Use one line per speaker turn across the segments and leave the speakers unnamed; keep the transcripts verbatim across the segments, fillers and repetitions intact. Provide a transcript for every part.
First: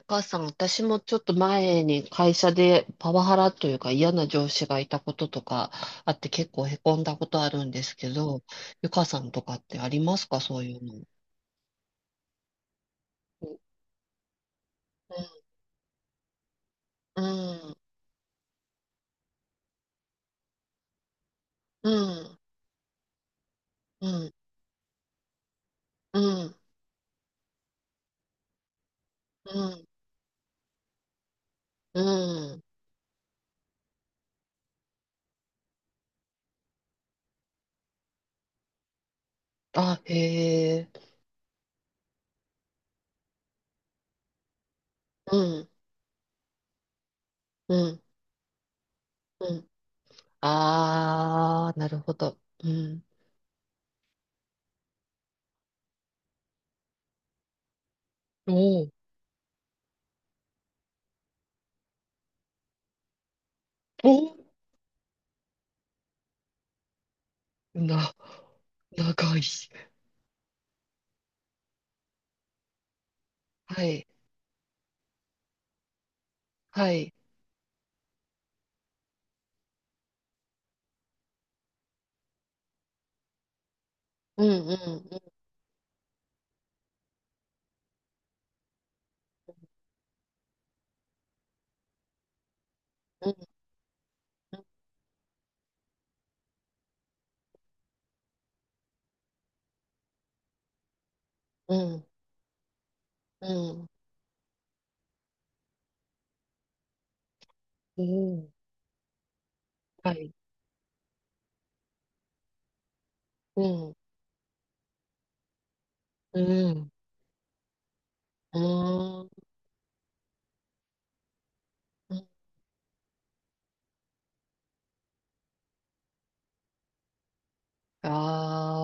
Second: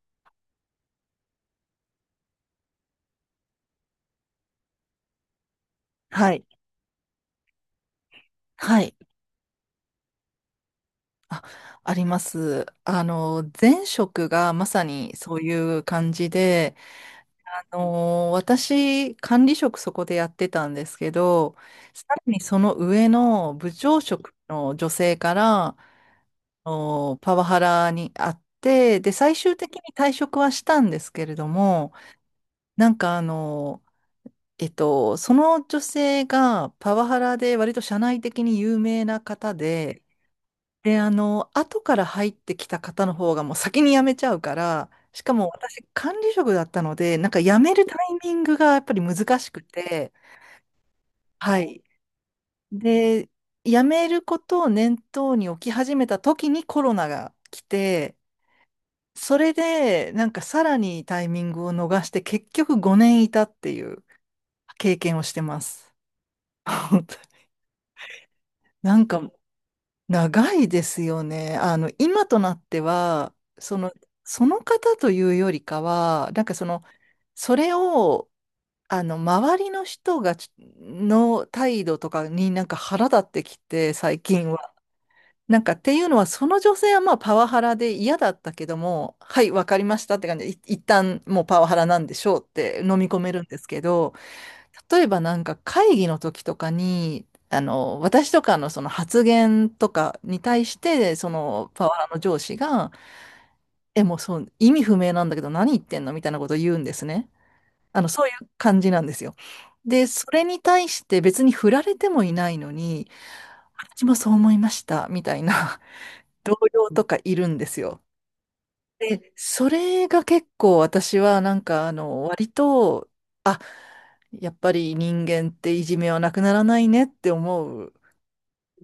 お母さん、私もちょっと前に会社でパワハラというか嫌な上司がいたこととかあって
はい。
結構へこんだことあるんですけど、
は
ゆ
い。
かさんとかってありますかそういうの。
あ、あります。あの、前職がまさに
う
そういう感じで、
ん、
あの、私、管理職そこでやってたんですけど、
うん、う
さらに
ん、
その上の部長
う
職
ん、
の女性から、
う
あのパワハラにあって、で、最終的に
ん、
退職はしたんですけれども、
うん。
なんかあの、えっと、その女性がパワハラで割と社内的に有名な方
あ、
で、
へえ。
で、あの、後から入ってきた方の方がもう先に辞めちゃうから、しか
う
も
ん、
私管理職だったので、なんか辞め
う
るタ
ん、
イミングがやっぱり難し
う
く
ん。
て、は
あー、
い。
なるほど。うん。
で、辞めることを念頭に置き始めた時にコロナが来て、
おー、
それでなんかさらにタイミングを逃して結局ごねんいたっていう
おー、
経験をしてます。
な、
なんか
長い。
長いですよね。あの、今となっては、そ
は
の、
い、
その方というよりかは、なんかその、
はい。
それを、あの、周りの人がち、の態度とかになんか腹立ってきて、最
う
近
ん、う
は。
ん、う
なんかっていうのは、その女性はまあパワハラで嫌だったけども、はい、わかりましたって感じで、い一旦もうパワハラなんでしょうって飲み込
ん、
めるん
う
ですけど、
ん、
例えばなんか会議の時とかに、あの、私とかのその発言とかに対して、その
う
パワハ
ん。
ラの上司が、
うん。
え、もうそう、意味不明なんだけど何言ってんのみたいなことを言うんですね。あ
う
の、そういう
ん。
感じなんですよ。で、
は
そ
い。
れに対して別に振られてもいないのに、
うん。
私もそう思いました、みたいな
う
同僚
ん。
とかいるんですよ。
う
で、
ん。
それが結構私はなんかあの割と、あ、やっぱり人間っていじめはなくならないねって思う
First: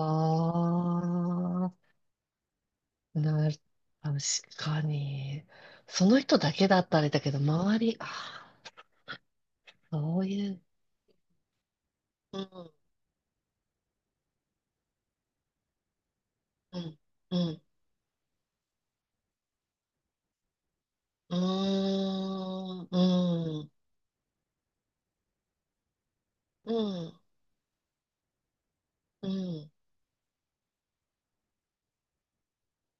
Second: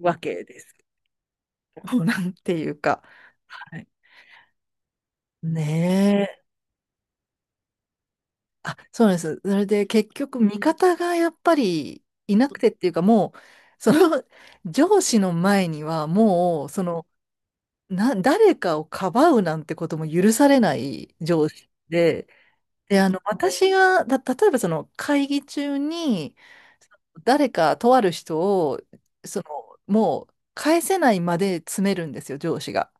わけです。もうなんていうか。
あ、なる、
はい。
確かに。その
ね
人
え。
だけだったらあれだけど、周り、あ
あ、そうなんです。それで
あ、
結
そう
局
い
味
う。
方がやっぱりい
う
なくてっ
ん。
ていうかもう、その上司の前にはもう、
う
そ
ん。
の、
うん。
な、誰かをかばうなんてことも許されない
う
上司で、
ーん。
で、あの、
う
私
ん。
が、た、例えばその会議中に、誰かとある人を、
うん。う
その、
ん。
もう返せないまで詰めるんですよ、上司が。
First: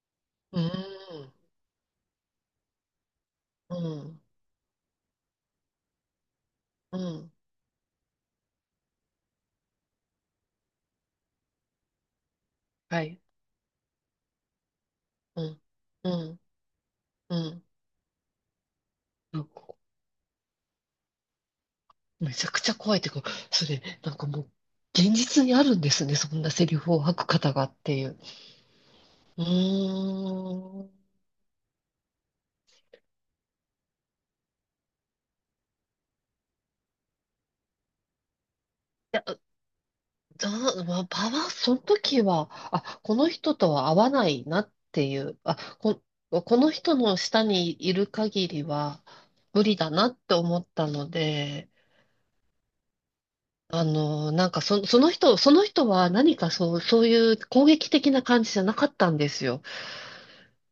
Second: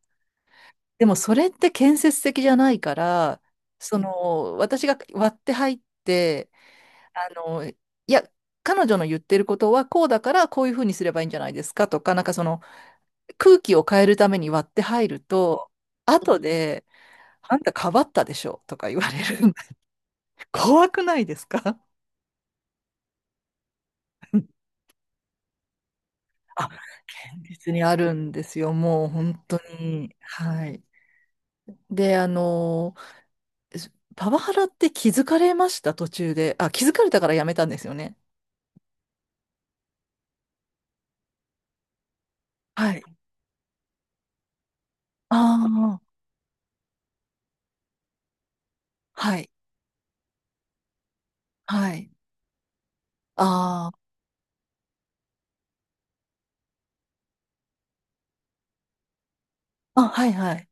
う
でも
ん。
それって建設的じゃないから、
う
そ
ん。
の、私が割って入って、
うん。
あの、いや、彼女の言ってることはこうだからこういうふうにすればいいんじゃないですかとか、なんかその
はい。
空気を変えるために割って入る
うん。
と、
う
後
ん。
で、
う
あん
ん。
たかばったでしょとか言われる。怖くないですか
めちゃくちゃ怖いっていうか、それ、なんかもう、現実にあるんですね、そんな
あ、
セリフを吐く
現
方が
実
っ
にあ
てい
る
う。
んですよ。もう本
う
当に。はい。
ーん。い
で、あの、すパワハラって気づかれました、途中で。あ、気づかれたからやめたんですよね。
や、だ、まあ、ばば、その時は、
は
あ、
い。
この人とは合わないなっていう、あ、
ああ、
こ、この人の下にいる限りは
はい。
無理だなって思ったので、
はい。
あ
あ
の、なんかそ、その人、その人は何かそう、そういう攻撃的な感じじゃなかったんですよ。
あ、あ、はいはい。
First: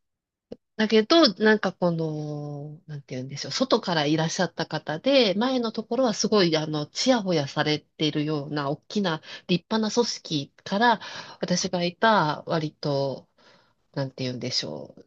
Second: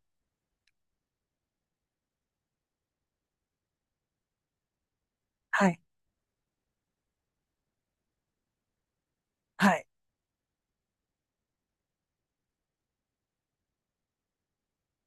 だけど、なんかこの、なんて言うんでしょう、外からいらっしゃった方で、前
は
の
い。
ところはすごい、あの、ちやほやされているような、大きな、立
は
派
い。
な組織から、私がいた、割と、なんて言うんでしょう、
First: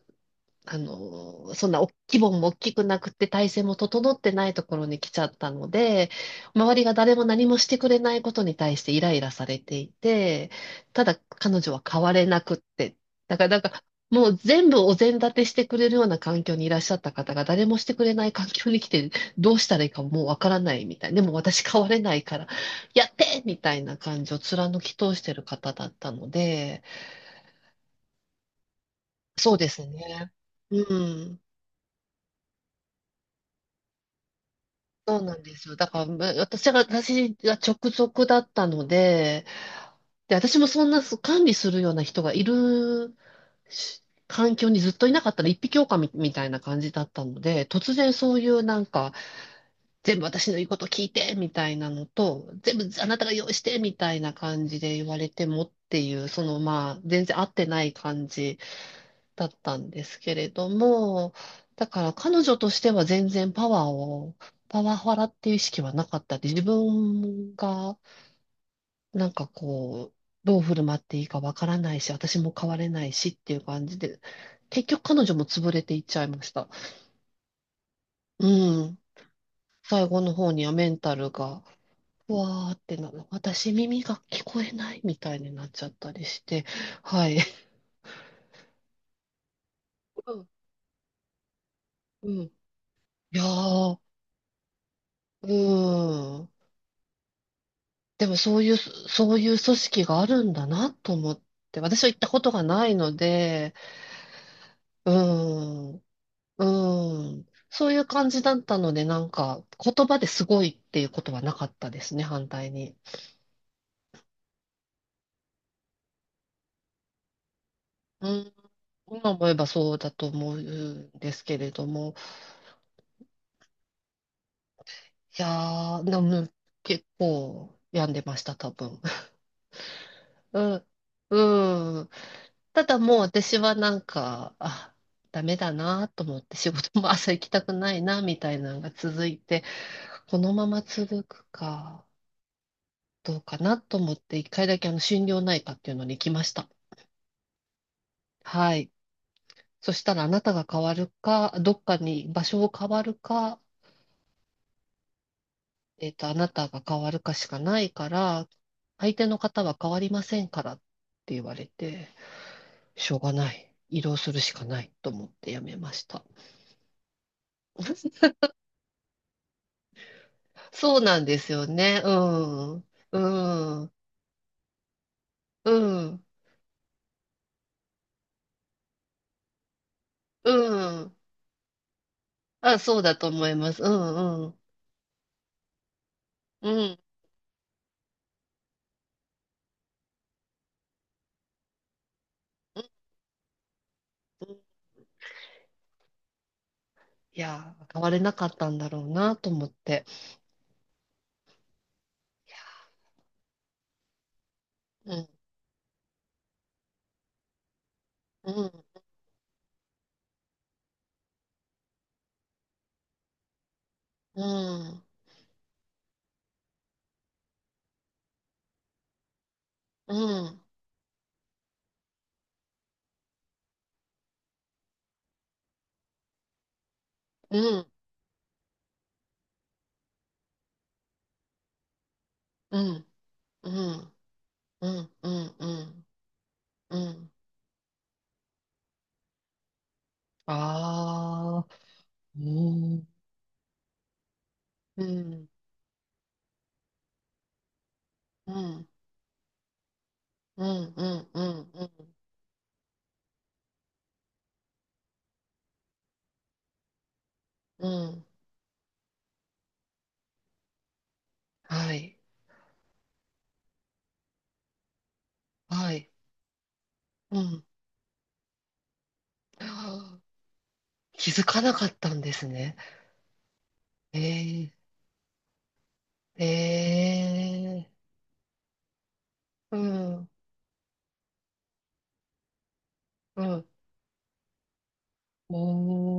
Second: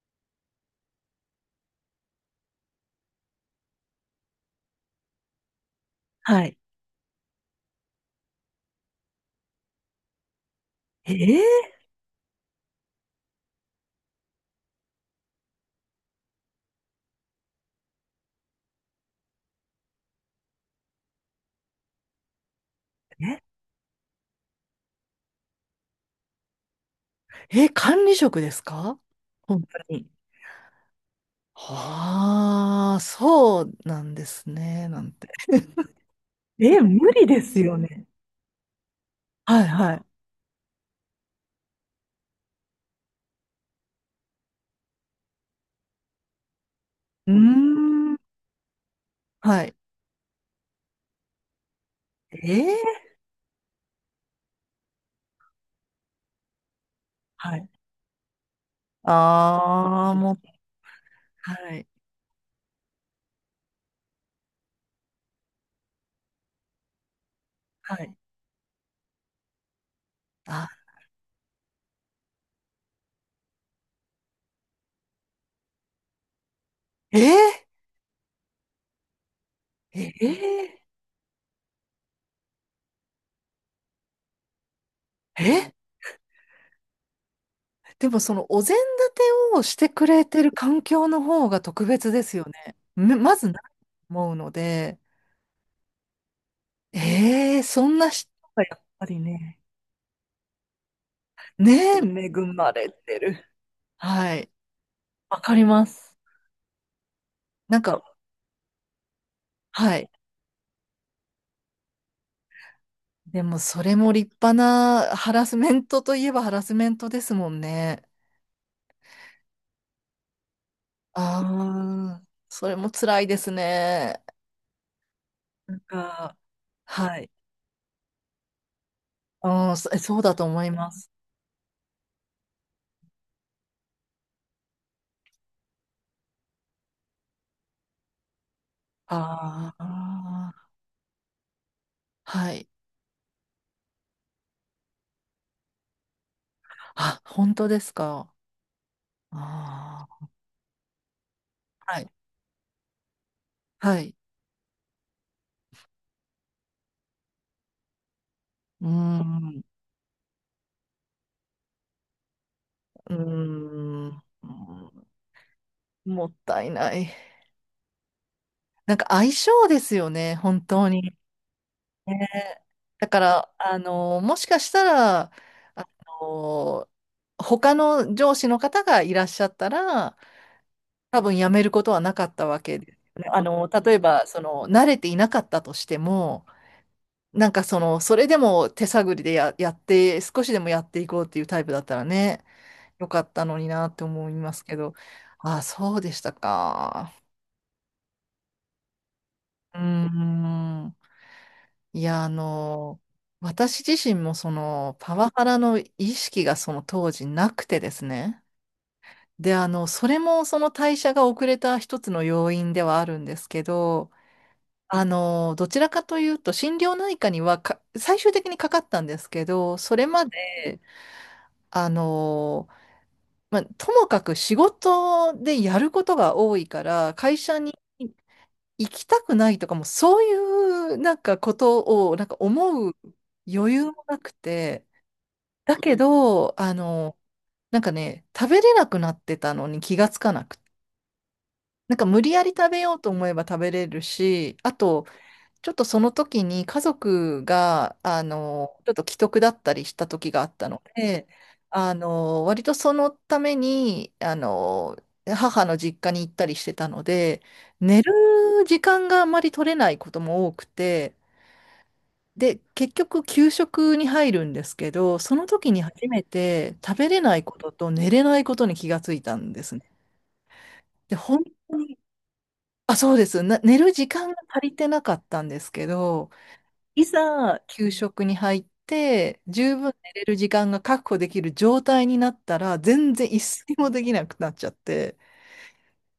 あの、そんなお規模も大きくなくて体制も整ってないところに来ちゃったので、
はい。
周りが誰も何もしてくれないことに対してイライラされていて、た
え
だ
ー、
彼女は変われなくって、だからなんかもう全部お膳立てしてくれるような環境にいらっしゃった方が誰もしてくれない環境に来てどうしたらいいかもうわからないみたいな。でも私変われないからやっ
え、
てみたいな感じを貫き通してる方だったので、
え、管理職ですか
そう
本
で
当
す
に。
ね。うん。
はあ、そうなんですね、なん
そう
て。
なんですよ。だから、む 私
え、
が、
無理
私
で
が
すよ
直
ね。
属だったので、
はいはい。
で、私もそんなそう管理するような人がいるし環境にずっといなかったら一匹狼みみたいな感じだった
うー
ので、突然
ん。
そういうなんか、
はい。
全部私の言うこと聞いてみたいなのと、
え
全部
ー
あなたが用意してみたいな感じで言われてもっていう、そのまあ、全然合っ
は
て
い。
ない感じ。だったんで
ああ、
す
も
け
っ
れども、
はいな
だ
い。
から彼女としては全然パワーを、パワハラっていう意識はなかったで、自分
は
が
い。
なんかこう、どう
あ、
振る舞っていいかわからないし、私も変われないしっていう感じで、結局彼女も潰れていっちゃいました。
えー、
うん。最後の方には
え
メンタルが、うわーってなる、私耳が聞こえないみたい
ー、
になっ
え
ちゃったりして、はい。
でもそのお膳立てをしてくれ
う
て
ん。
る環境の方が特別で
う
す
ん
よ
い
ね。めま
や
ずないと
ー、
思うので、
うん。
えー、そんな
で
人
もそ
が
うい
や
う、
っぱり
そうい
ね、
う組織があるんだなと思っ
ね
て、
え、
私は行った
恵
ことが
ま
な
れ
いの
てる。
で、
はい。
う
わかりま
ん、
す。
うん、
なん
そうい
か、
う感じだったので、なんか
は
言
い。
葉ですごいっていうことはなかったですね、反対に。
でもそれも立派なハラスメントといえばハラスメントですもんね。
うん、今思えばそうだと思うんですけれども、
ああ、それも辛いですね。
い
なん
やー、で
か、
も結
はい。
構病んでました、多分。
うん、そえそうだと
う
思い
ん、
ます。
うん。ただもう私はなんか、あ、ダメだなと思って仕事も朝行きたくないなみたいなのが続いて、
あ
このま
あ、
ま続くか
はい。
どうかなと思って一回だけあの心療内科っていうのに行きました。
あ、本当ですか。
はい。そし
あ
たらあ
あ、
なたが変わるか、どっか
はい。
に場所を変わるか、
はい。
えっと、あなたが変わるかしかないから、
うー
相手の
ん、う
方は変わりませんからって言われて、し
ー
ょうがない。移
ん、う
動する
ー
しかない
ん
と思ってやめました。
もったいない。なんか相性ですよね、本当
そう
に。
なんですよね。う
ね
ん。
だから、あ
うん。
の、もしかしたら、
う
あ
ん。
の、他の上司の方がいらっしゃったら、
うん。
多分やめることはなかったわけ
あ、
です
そうだ
よ
と
ね。あ
思い
の、
ます。う
例えば、そ
ん。うん。
の、慣れていなかったとしても、
うん。
なんかその、それでも手探りでや、やって、少しでもやっていこうっていうタイプだったらね、よかったのになって思いま
うん
すけど、ああ、そうでしたか。
いやー、変われなかったんだろうなと思っ
うー
て。
ん。いや、あ
いや
の、私自身もその、パワハ
ー
ラの意識がその当時なくてですね。
うん。
で、あの、それもその代謝が遅れた一つの要因ではあるんですけど、
う
あ
ん。
の、どちらかというと、心療内科にはか、最終的にかかったんですけど、それ
う
ま
ん。
で、あの、まあ、ともかく仕事でやることが多いから、会社
う
に
ん。
行きたくないとかも、そういうなんかことを、なんか
う
思う
ん。う
余裕も
ん。
なくて、
うん。うん。う
だけ
ん。
ど、あ
う
の、
ん。
なんかね、食べれなくなってたのに気がつかなくて、
ああ。
なんか無理
う
やり食べよう
ん。
と思えば食べれるし、あ
う
と、
ん。
ちょっとその時に家族が、あ
う
の、
ん。
ちょっと危篤だったりした時があっ
う
たの
ん。う
で、
ん。う
あ
ん。
の、割とそのために、あの、母の実家に行ったりしてたので、
う
寝る
ん。
時間があまり取れないことも多くて、
はい。
で、結局給食に入るんですけど、その時に
は
初
い。
めて食べれな
う
いこ
ん。
とと寝れないことに気がついたんですね。で、
気
本
づかな
当
かっ
に、
たんですね。
あ、そうです。な、寝る時
え
間が足
え、
りてなかったんですけど、い
え
ざ
え、
給食に入って十
う
分寝れ
ん、
る時間が確保できる状態になったら全然一
うん、
睡もできなくなっちゃって
お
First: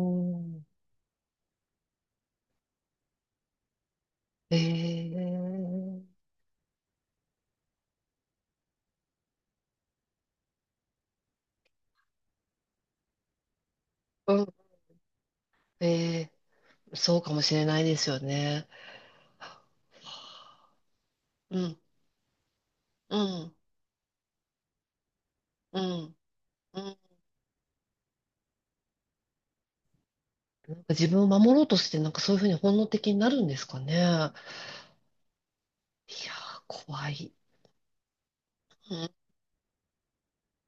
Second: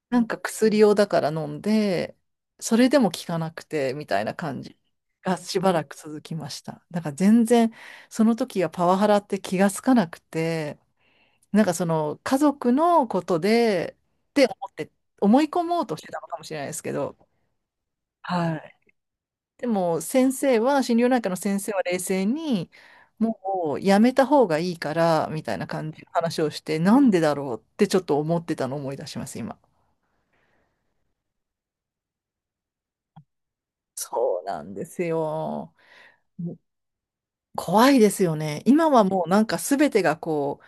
なんか
ー、
薬をだから飲んでそれでも効かなくてみたいな
え
感じがしばらく
え、
続きましただから全然その時はパワハラって気がつかなくてなんかその家族のことでっ
う
て思
ん、
って思い込もうとしてたの
え
かもしれないですけ
え、
ど
そうかもしれないですよ
は
ね。
いでも先生は、心療内科の先
う
生
ん、
は冷静に、
うん、
もうやめた方がいいから、みたいな
う
感じの
ん、
話をして、
うん。
なんでだろうってちょっと思ってたのを思い出します、今。
なんか自分を守ろうとして、なんかそういうふうに本能的になるんですかね。いや
そうなんですよ。
ー、
もう
怖い。
怖いですよね。今
うん、
は
い
もうなんか全てがこ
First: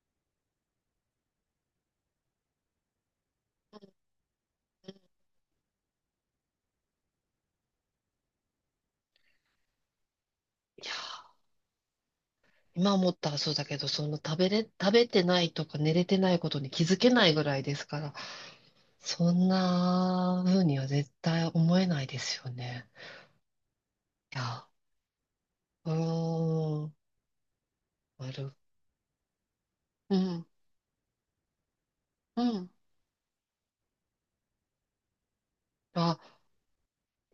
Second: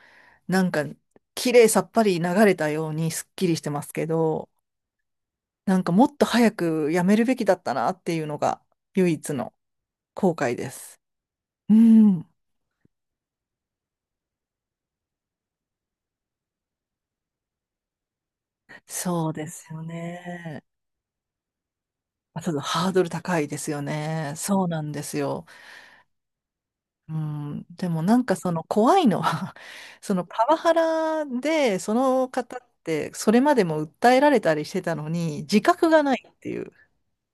う、なんか綺麗さっぱり流れたようにすっきりしてますけど、なんかもっと早くやめるべきだったなっていうのが唯一の後悔で
や
す。
ー、
うん、
今思ったらそうだけど、その食べれ、食べてないとか寝れてないことに気づけないぐらいですから。
そ
そ
うで
ん
すよ
な
ね。
風には絶対思えないです
あ、ちょ
よ
っと
ね。
ハードル高いですよね。
い
そう
や、
なんですよ。
うーん、
うん、でもなん
な
かそ
る、
の怖いのは そ
う
のパ
ん、
ワハラで、その
う
方っ
ん。
てそれまでも訴えられたりしてたのに、自覚がな
あ、
いっていう。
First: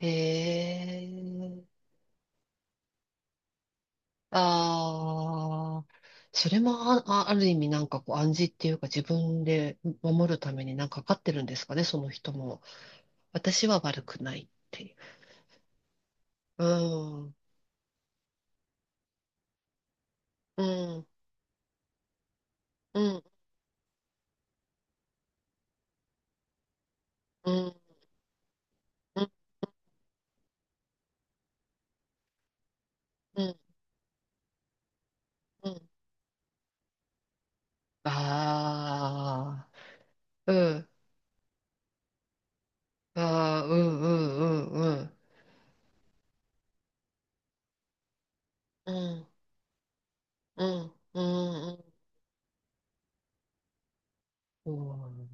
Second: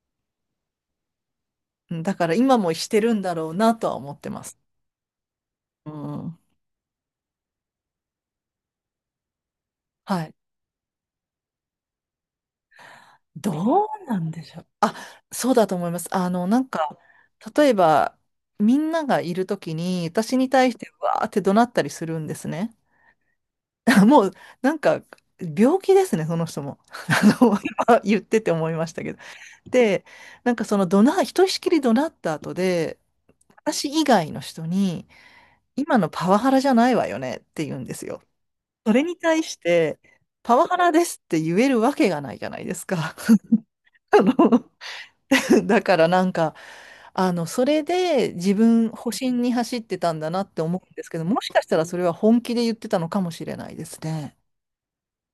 ええ
うんだから今もしてるんだろうなとは思ってます。
ああー、
うん、
それもあ、あある意味なんかこう暗示っていうか自分で
は
守
い。
るためになんかかかってるんですかね、その人も。私は
どう
悪
な
く
ん
ない
で
っ
しょう。
てい
あ、
う。
そうだと思います。あの、な
う
んか、
ん、
例えば、みんながいるときに、私に
う
対して
ん、
わーって怒鳴ったりするんですね。
うん、
もう、なんか、病気ですね、その人も。あ
う
の、
ん、
今言ってて思いましたけど。
うん、
で、なんかその怒鳴、ひとしきり怒鳴った後で、
うん、
私以外の人に、
うん。
今のパワハラじゃないわよねって言うんですよ。それに対し
あ
て、
あ、う
パワハ
ん、
ラですって言えるわけがないじゃないですか。
あ あ、うん、う
あ
ん、
の、
うん、うん。
だからなんか、あの、それで自分、
う
保
ん、
身に走ってたんだなって
う
思う
ん、
んですけ
う
ど、もしかし
ん、う
たらそ
ん。
れは本気で言ってたのかもしれないですね。
うん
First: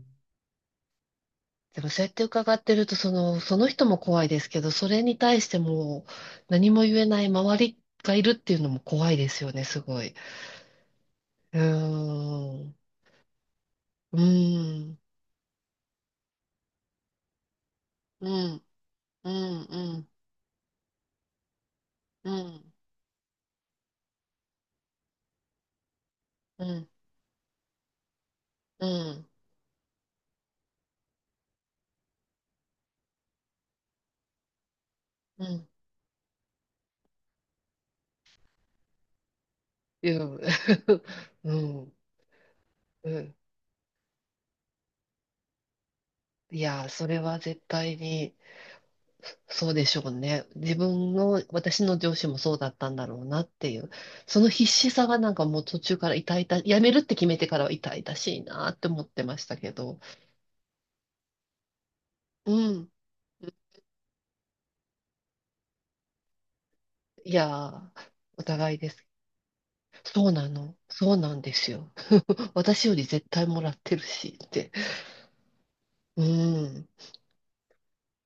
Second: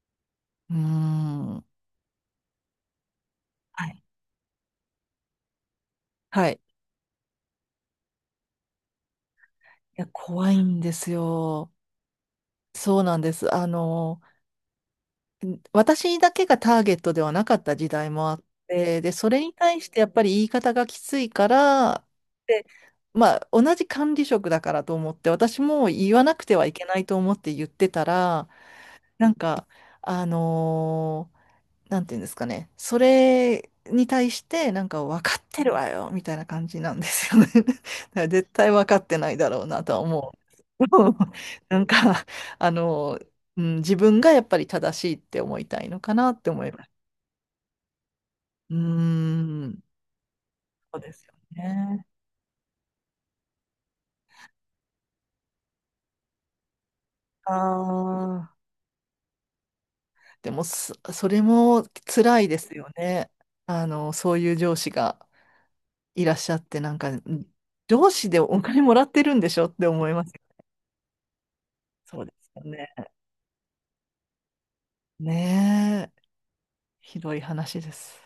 うーん。
でもそうやって伺ってると、その、その
は
人も
い。
怖いですけど、それに対してもう
はい。
何
い
も言えない周りがいるっていうのも怖いですよね、すご
や、
い。
怖いんです
う
よ。
ーん。
そうなんです。あ
う
の、
ーん。
ん私だけがターゲットではなかった時代
う
もあっ
ん、
て、で、そ
う
れに
ん、
対し
う
てや
ん、
っぱり言い方がきついから、
う
で、
ん、
まあ、同じ管理職だからと思って、私も言わなくては
うん、
い
う
け
ん、
ないと思って言ってたら、
うん。
なんか、あのーなんていうんですかね。それに対して、なんか分かっ
う
て
ん。
るわよ、みたいな感じなんですよね。だから絶対分かってないだろうなとは思う。
う
なん
ん。
か、あ
う
の、
ん
うん、自分がやっぱり正しいって思いたいのかなって
い
思いま
や、
す。
それは絶対に。
うー
そう
ん、
でしょうね。自
そうで
分
すよ
の、私の
ね。
上司もそうだったんだろうなっていう。その必死さがなんかもう途中から痛々、やめるって決めて
あ
からは痛々しい
あ、
なって思ってましたけど。
でもそ、それも辛い
う
ですよ
ん。
ね。あの、そういう上司がいらっしゃって、なんか、
いやー、
上司で
お
お
互い
金
で
もら
す。
ってるんでしょって思いま
そ
す
うな
よ。
の。そうなんですよ。
そうです よ
私
ね。
より絶対もらってるしって。
ねえ、
うん。
ひどい話です。